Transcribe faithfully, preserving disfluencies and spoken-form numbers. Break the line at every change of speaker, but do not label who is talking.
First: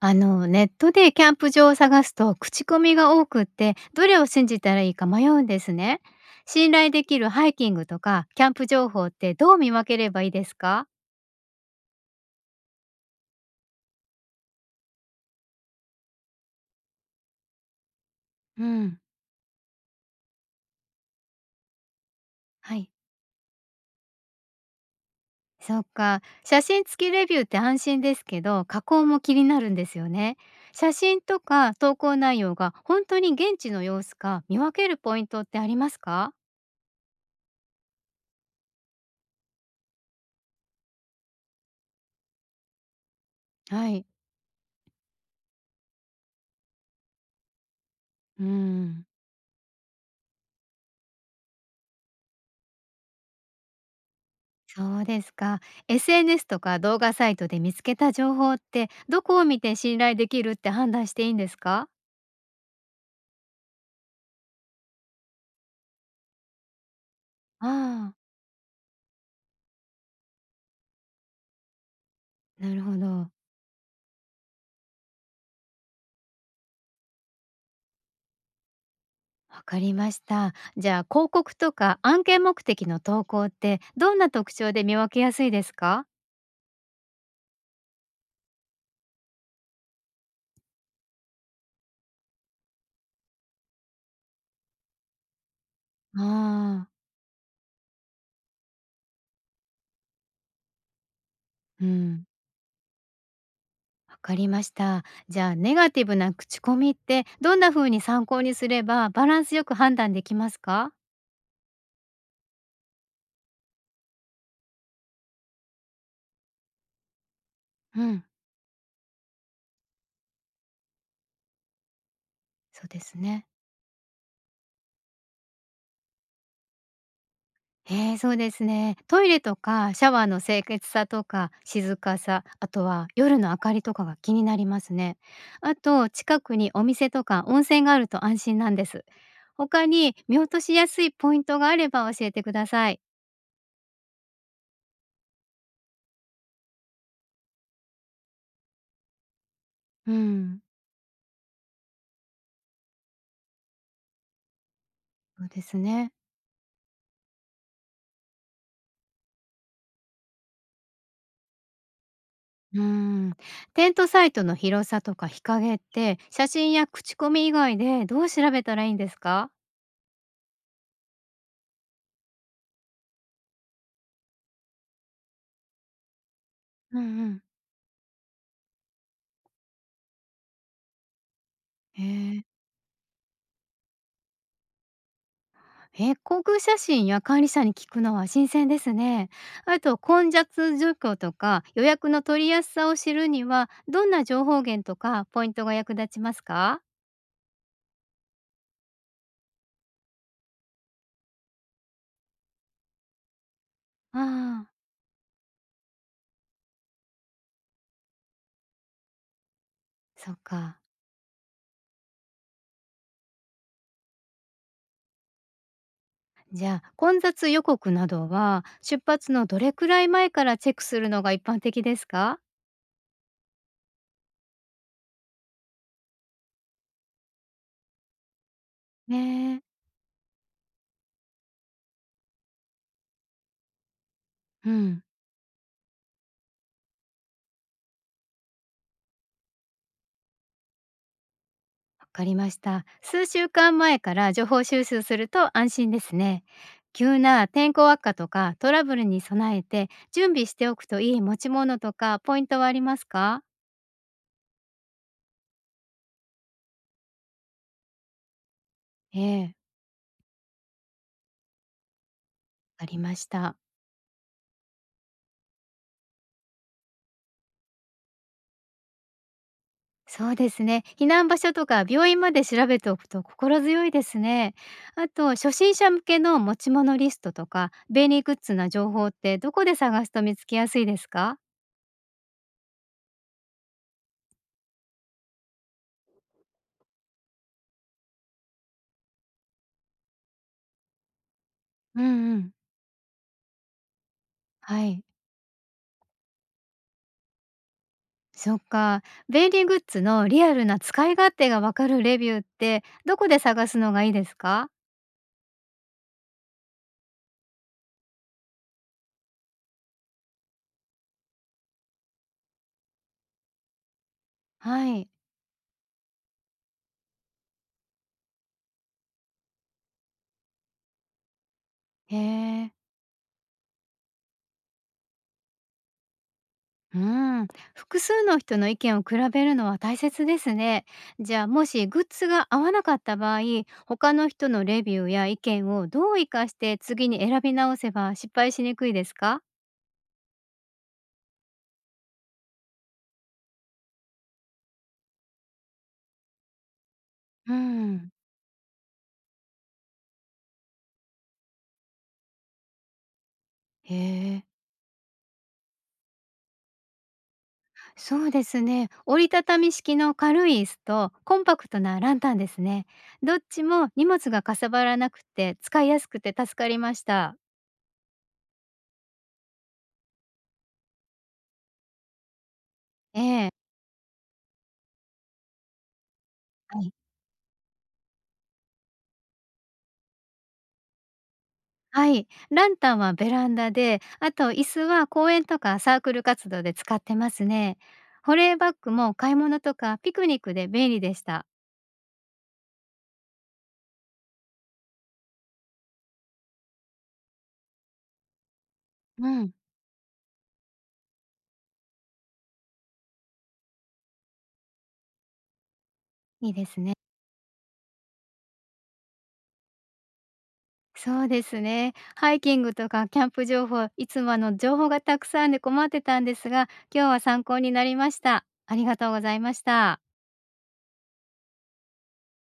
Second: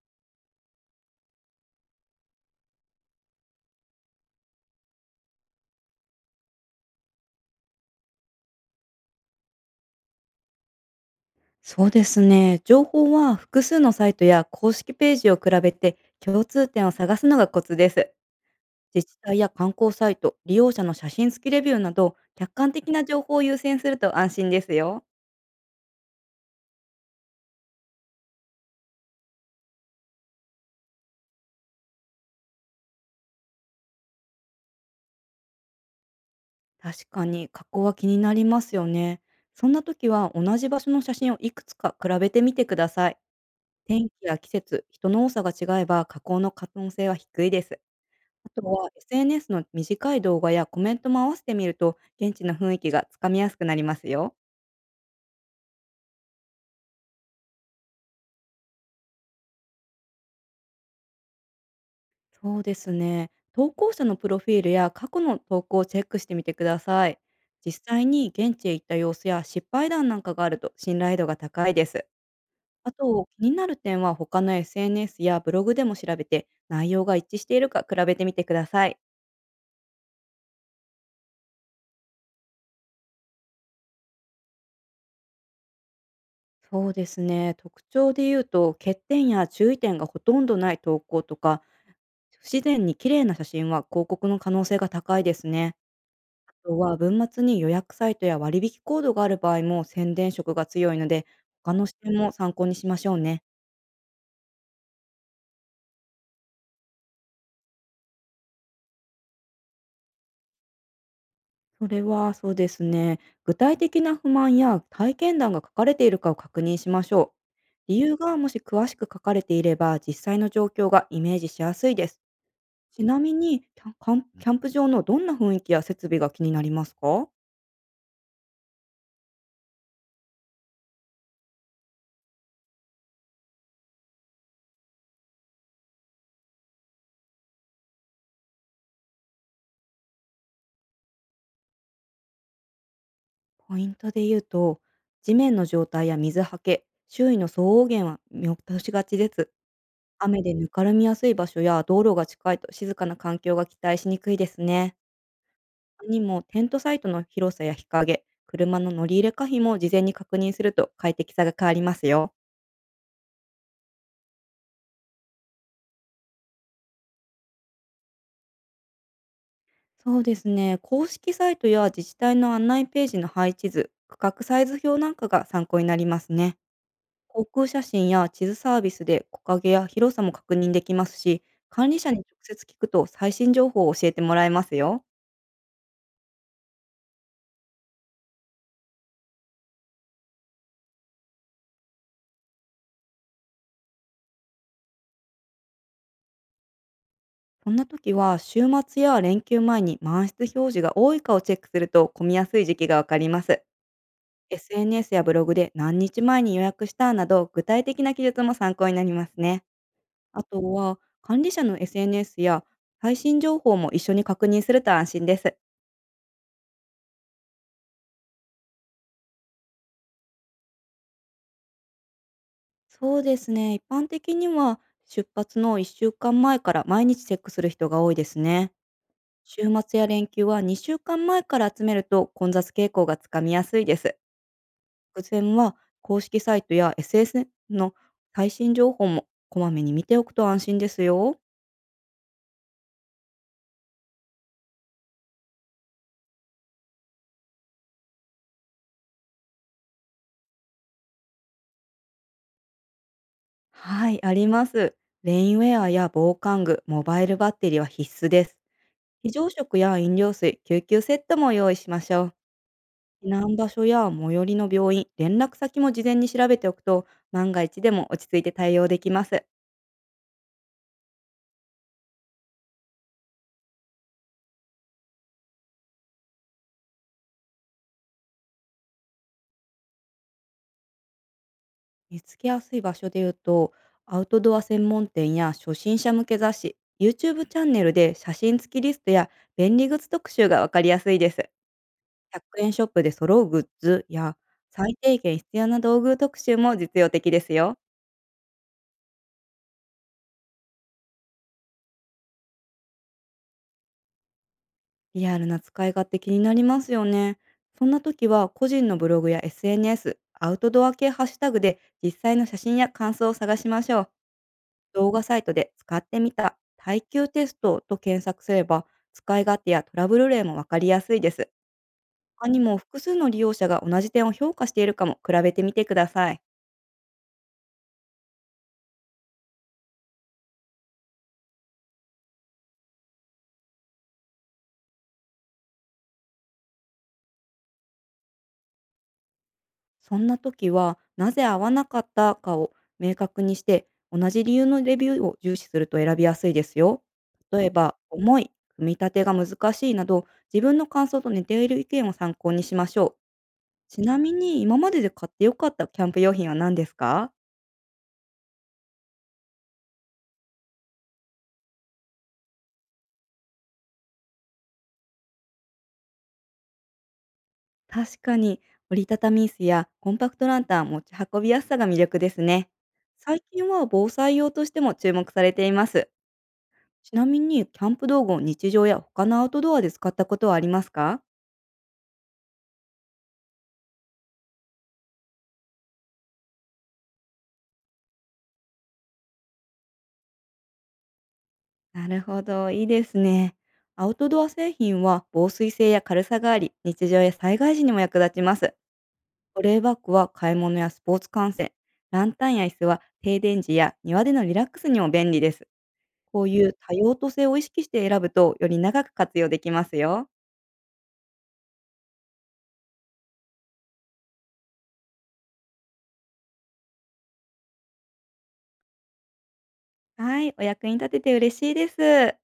あの、ネットでキャンプ場を探すと口コミが多くって、どれを信じたらいいか迷うんですね。信頼できるハイキングとかキャンプ情報ってどう見分ければいいですか？
そうですね。情報は複数のサイトや公式ページを比べて共通点を探すのがコツです。
うん、
自治体や観光サイト、利用者の写真付きレビューなど客観
は
的
い。
な情報を優先すると安心ですよ。
そっか。写真付きレビューって安心ですけど、加工も気になるんですよね。写真とか投稿内容が本当に現地の様子か見分けるポイントってありますか？
確かに加工は気になりますよね。そんな時は同じ場所の写真をいくつか比べてみてください。
はい。
天気や季節、人の多さが違えば加工の可能性は低いです。
う
あとは
ん。
エスエヌエス の短い動画やコメントも合わせてみると現地の雰囲気がつかみやすくなりますよ。
そうですか。エスエヌエス とか動画サイトで見つけた情報ってどこを見て信頼できるって判断していいんですか？
そうですね。投稿者のプロフィールや過去の投稿をチェックしてみてください。
あ
実際
あ、
に現地へ行った様子や失敗談なんかがあると信頼度が高いです。
なる
あ
ほ
と、
ど。
気になる点は他の エスエヌエス やブログでも調べて内容が一致しているか比べてみてください。
わかりました。じゃあ広告とか案件目的の投稿ってどんな特徴で見分けやすいですか？
そうですね。特徴で言うと、欠点や注意点がほとんどない投稿とか、不自然に綺麗な写真は広告の可能性が高いですね。と
ああ、
は文末に予約サイトや割引コードがある場合も宣伝色が強いので、他の
う
視点
ん。
も参考にしましょうね。
わかりました。じゃあネガティブな口コミってどんな風に参考にすればバランスよく判断できますか？
それはそうですね。具体的な不満や体験談が書かれているかを確認しましょう。理
う
由
ん、
がもし詳しく書かれていれば、実際の状況がイメージしやすいです。
そうで
ち
す
なみ
ね。
に、キャンカンキャンプ場のどんな雰囲気や設備が気になりますか？
ええ、そうですね。トイレとかシャワーの清潔さとか静かさ、あとは夜の明かりとかが気になりますね。あと近くにお店とか温泉があると安心なんです。他に見落としやすいポイントがあれば教えてください。
ポイントで言うと、地面の状態や水はけ、周囲の騒音源は見落としがちです。
う
雨で
ん、
ぬかるみやすい場所や道路が近いと静かな環境が期待しにくいですね。
そうです
他
ね。
にもテントサイトの広さや日陰、車の乗り入れ可否も事前に確認すると快適さが変わりますよ。
うん。テントサイトの広さとか日陰って写真や口コミ以外でどう調べたらいいんですか？
そうですね。公式サイトや自治体の案内ページの配置図、区画サイズ表なんかが参考になりますね。
うんうん。
航空写真や地図サービスで木陰や広さも確認できますし、管理
へ
者に直
え。
接聞くと最新情報を教えてもらえますよ。
え、航空写真や管理者に聞くのは新鮮ですね。あと混雑状況とか予約の取りやすさを知るにはどんな情報源とかポイントが役立ちますか？
そんな時は週末や連休前に満室表示が多いかをチェックすると混みやすい時期がわかります。
ああ、
エスエヌエス やブログで何日前に予約したなど具体的な記述も参考になりますね。
そっ
あと
か。
は管理者の エスエヌエス や最新情報も一緒に確認すると安心です。
じゃあ混雑予告などは出発のどれくらい前からチェックするのが一般的ですか？
そうですね。一般的には出発のいっしゅうかんまえかんまえから毎日チェックする人が多いですね。
ね
週
え。
末や連休はにしゅうかんまえかんまえから集めると混雑傾向がつかみやすいです。
うん。
偶然は公式サイトや エスエス の最新情報もこまめに見ておくと安心ですよ。
わかりました。数週間前から情報収集すると安心ですね。急な天候悪化とかトラブルに備えて準備しておくといい持ち物とかポイントはありますか？
はい、あります。レインウェアや防寒具、モバイルバッテリーは必須です。
え
非常
え、
食や飲料水、救急セットも用意しましょ
わかりま
う。
し
避難
た。
場所や最寄りの病院、連絡先も事前に調べておくと、万が一でも落ち着いて対応できます。
そうですね。避難場所とか病院まで調べておくと心強いですね。あと、初心者向けの持ち物リストとか便利グッズな情報ってどこで探すと見つけやすいですか？
見つけやすい場所で言うと、アウトドア専門店や初心者向け雑誌、YouTube チャンネルで写真付きリストや便利グッズ特集がわかりやすいです。
うんう
100
ん。
円ショップで揃うグッズや
は
最
い。
低限必要な道具特集も実用的ですよ。
そっか。便利グッズのリアルな使い勝手がわかるレビューってどこで探すのがいいですか？
リアルな使い勝手気になりますよね。そんな時は個人のブログや エスエヌエス、アウトドア系ハッシュタグで実際の写真や感想を探しましょう。
はい。
動画サイトで使ってみた耐久テストと検索すれば、使い勝手やトラブル例もわかりやすいです。
へ
他に
え。
も複数の利用者が同じ点を評価しているかも比べてみてください。
うん。複数の人の意見を比べるのは大切ですね。じゃあもしグッズが合わなかった場合、他の人のレビューや意見をどう活かして次に選び直せば失敗しにくいですか？
そんな時は、なぜ合わなかったかを明確にして、同じ理由のレビューを重視すると選びやすいですよ。
う
例えば、
ん。
重い、組み立てが難しいなど、自分の感想と似ている意見を参考にしましょう。
へ
ちなみ
え。
に、今までで買ってよかったキャンプ用品は何ですか？
そうですね。折りたたみ式の軽い椅子とコンパクトなランタンですね。どっちも荷物がかさばらなくて使いやすくて助かりました。
確かに、折りたたみ椅子やコンパクトランタン、持ち運びやすさが魅力ですね。最
ええ。
近は防災用としても注目されています。
はい。
ちなみに、キャンプ道具を日常や他のアウトドアで使ったことはありますか？
はい。ランタンはベランダで、あと椅子は公園とかサークル活動で使ってますね。保冷バッグも買い物とかピクニックで便利でした。
なるほど、いいですね。アウトドア製品は防水性や軽さがあり、日常や災害時にも役立ちます。
うん。
保冷バッグは買い物やスポーツ観戦、ランタンや椅子は停電時や庭でのリラックスにも便利です。こう
いい
い
で
う
すね。
多様と性を意識して選ぶと、より長く活用できますよ。
そうですね。ハイキングとかキャンプ情報、いつもあの情報がたくさんで困ってたんですが、今日は参考になりました。ありがとうございました。
はい、お役に立てて嬉しいです。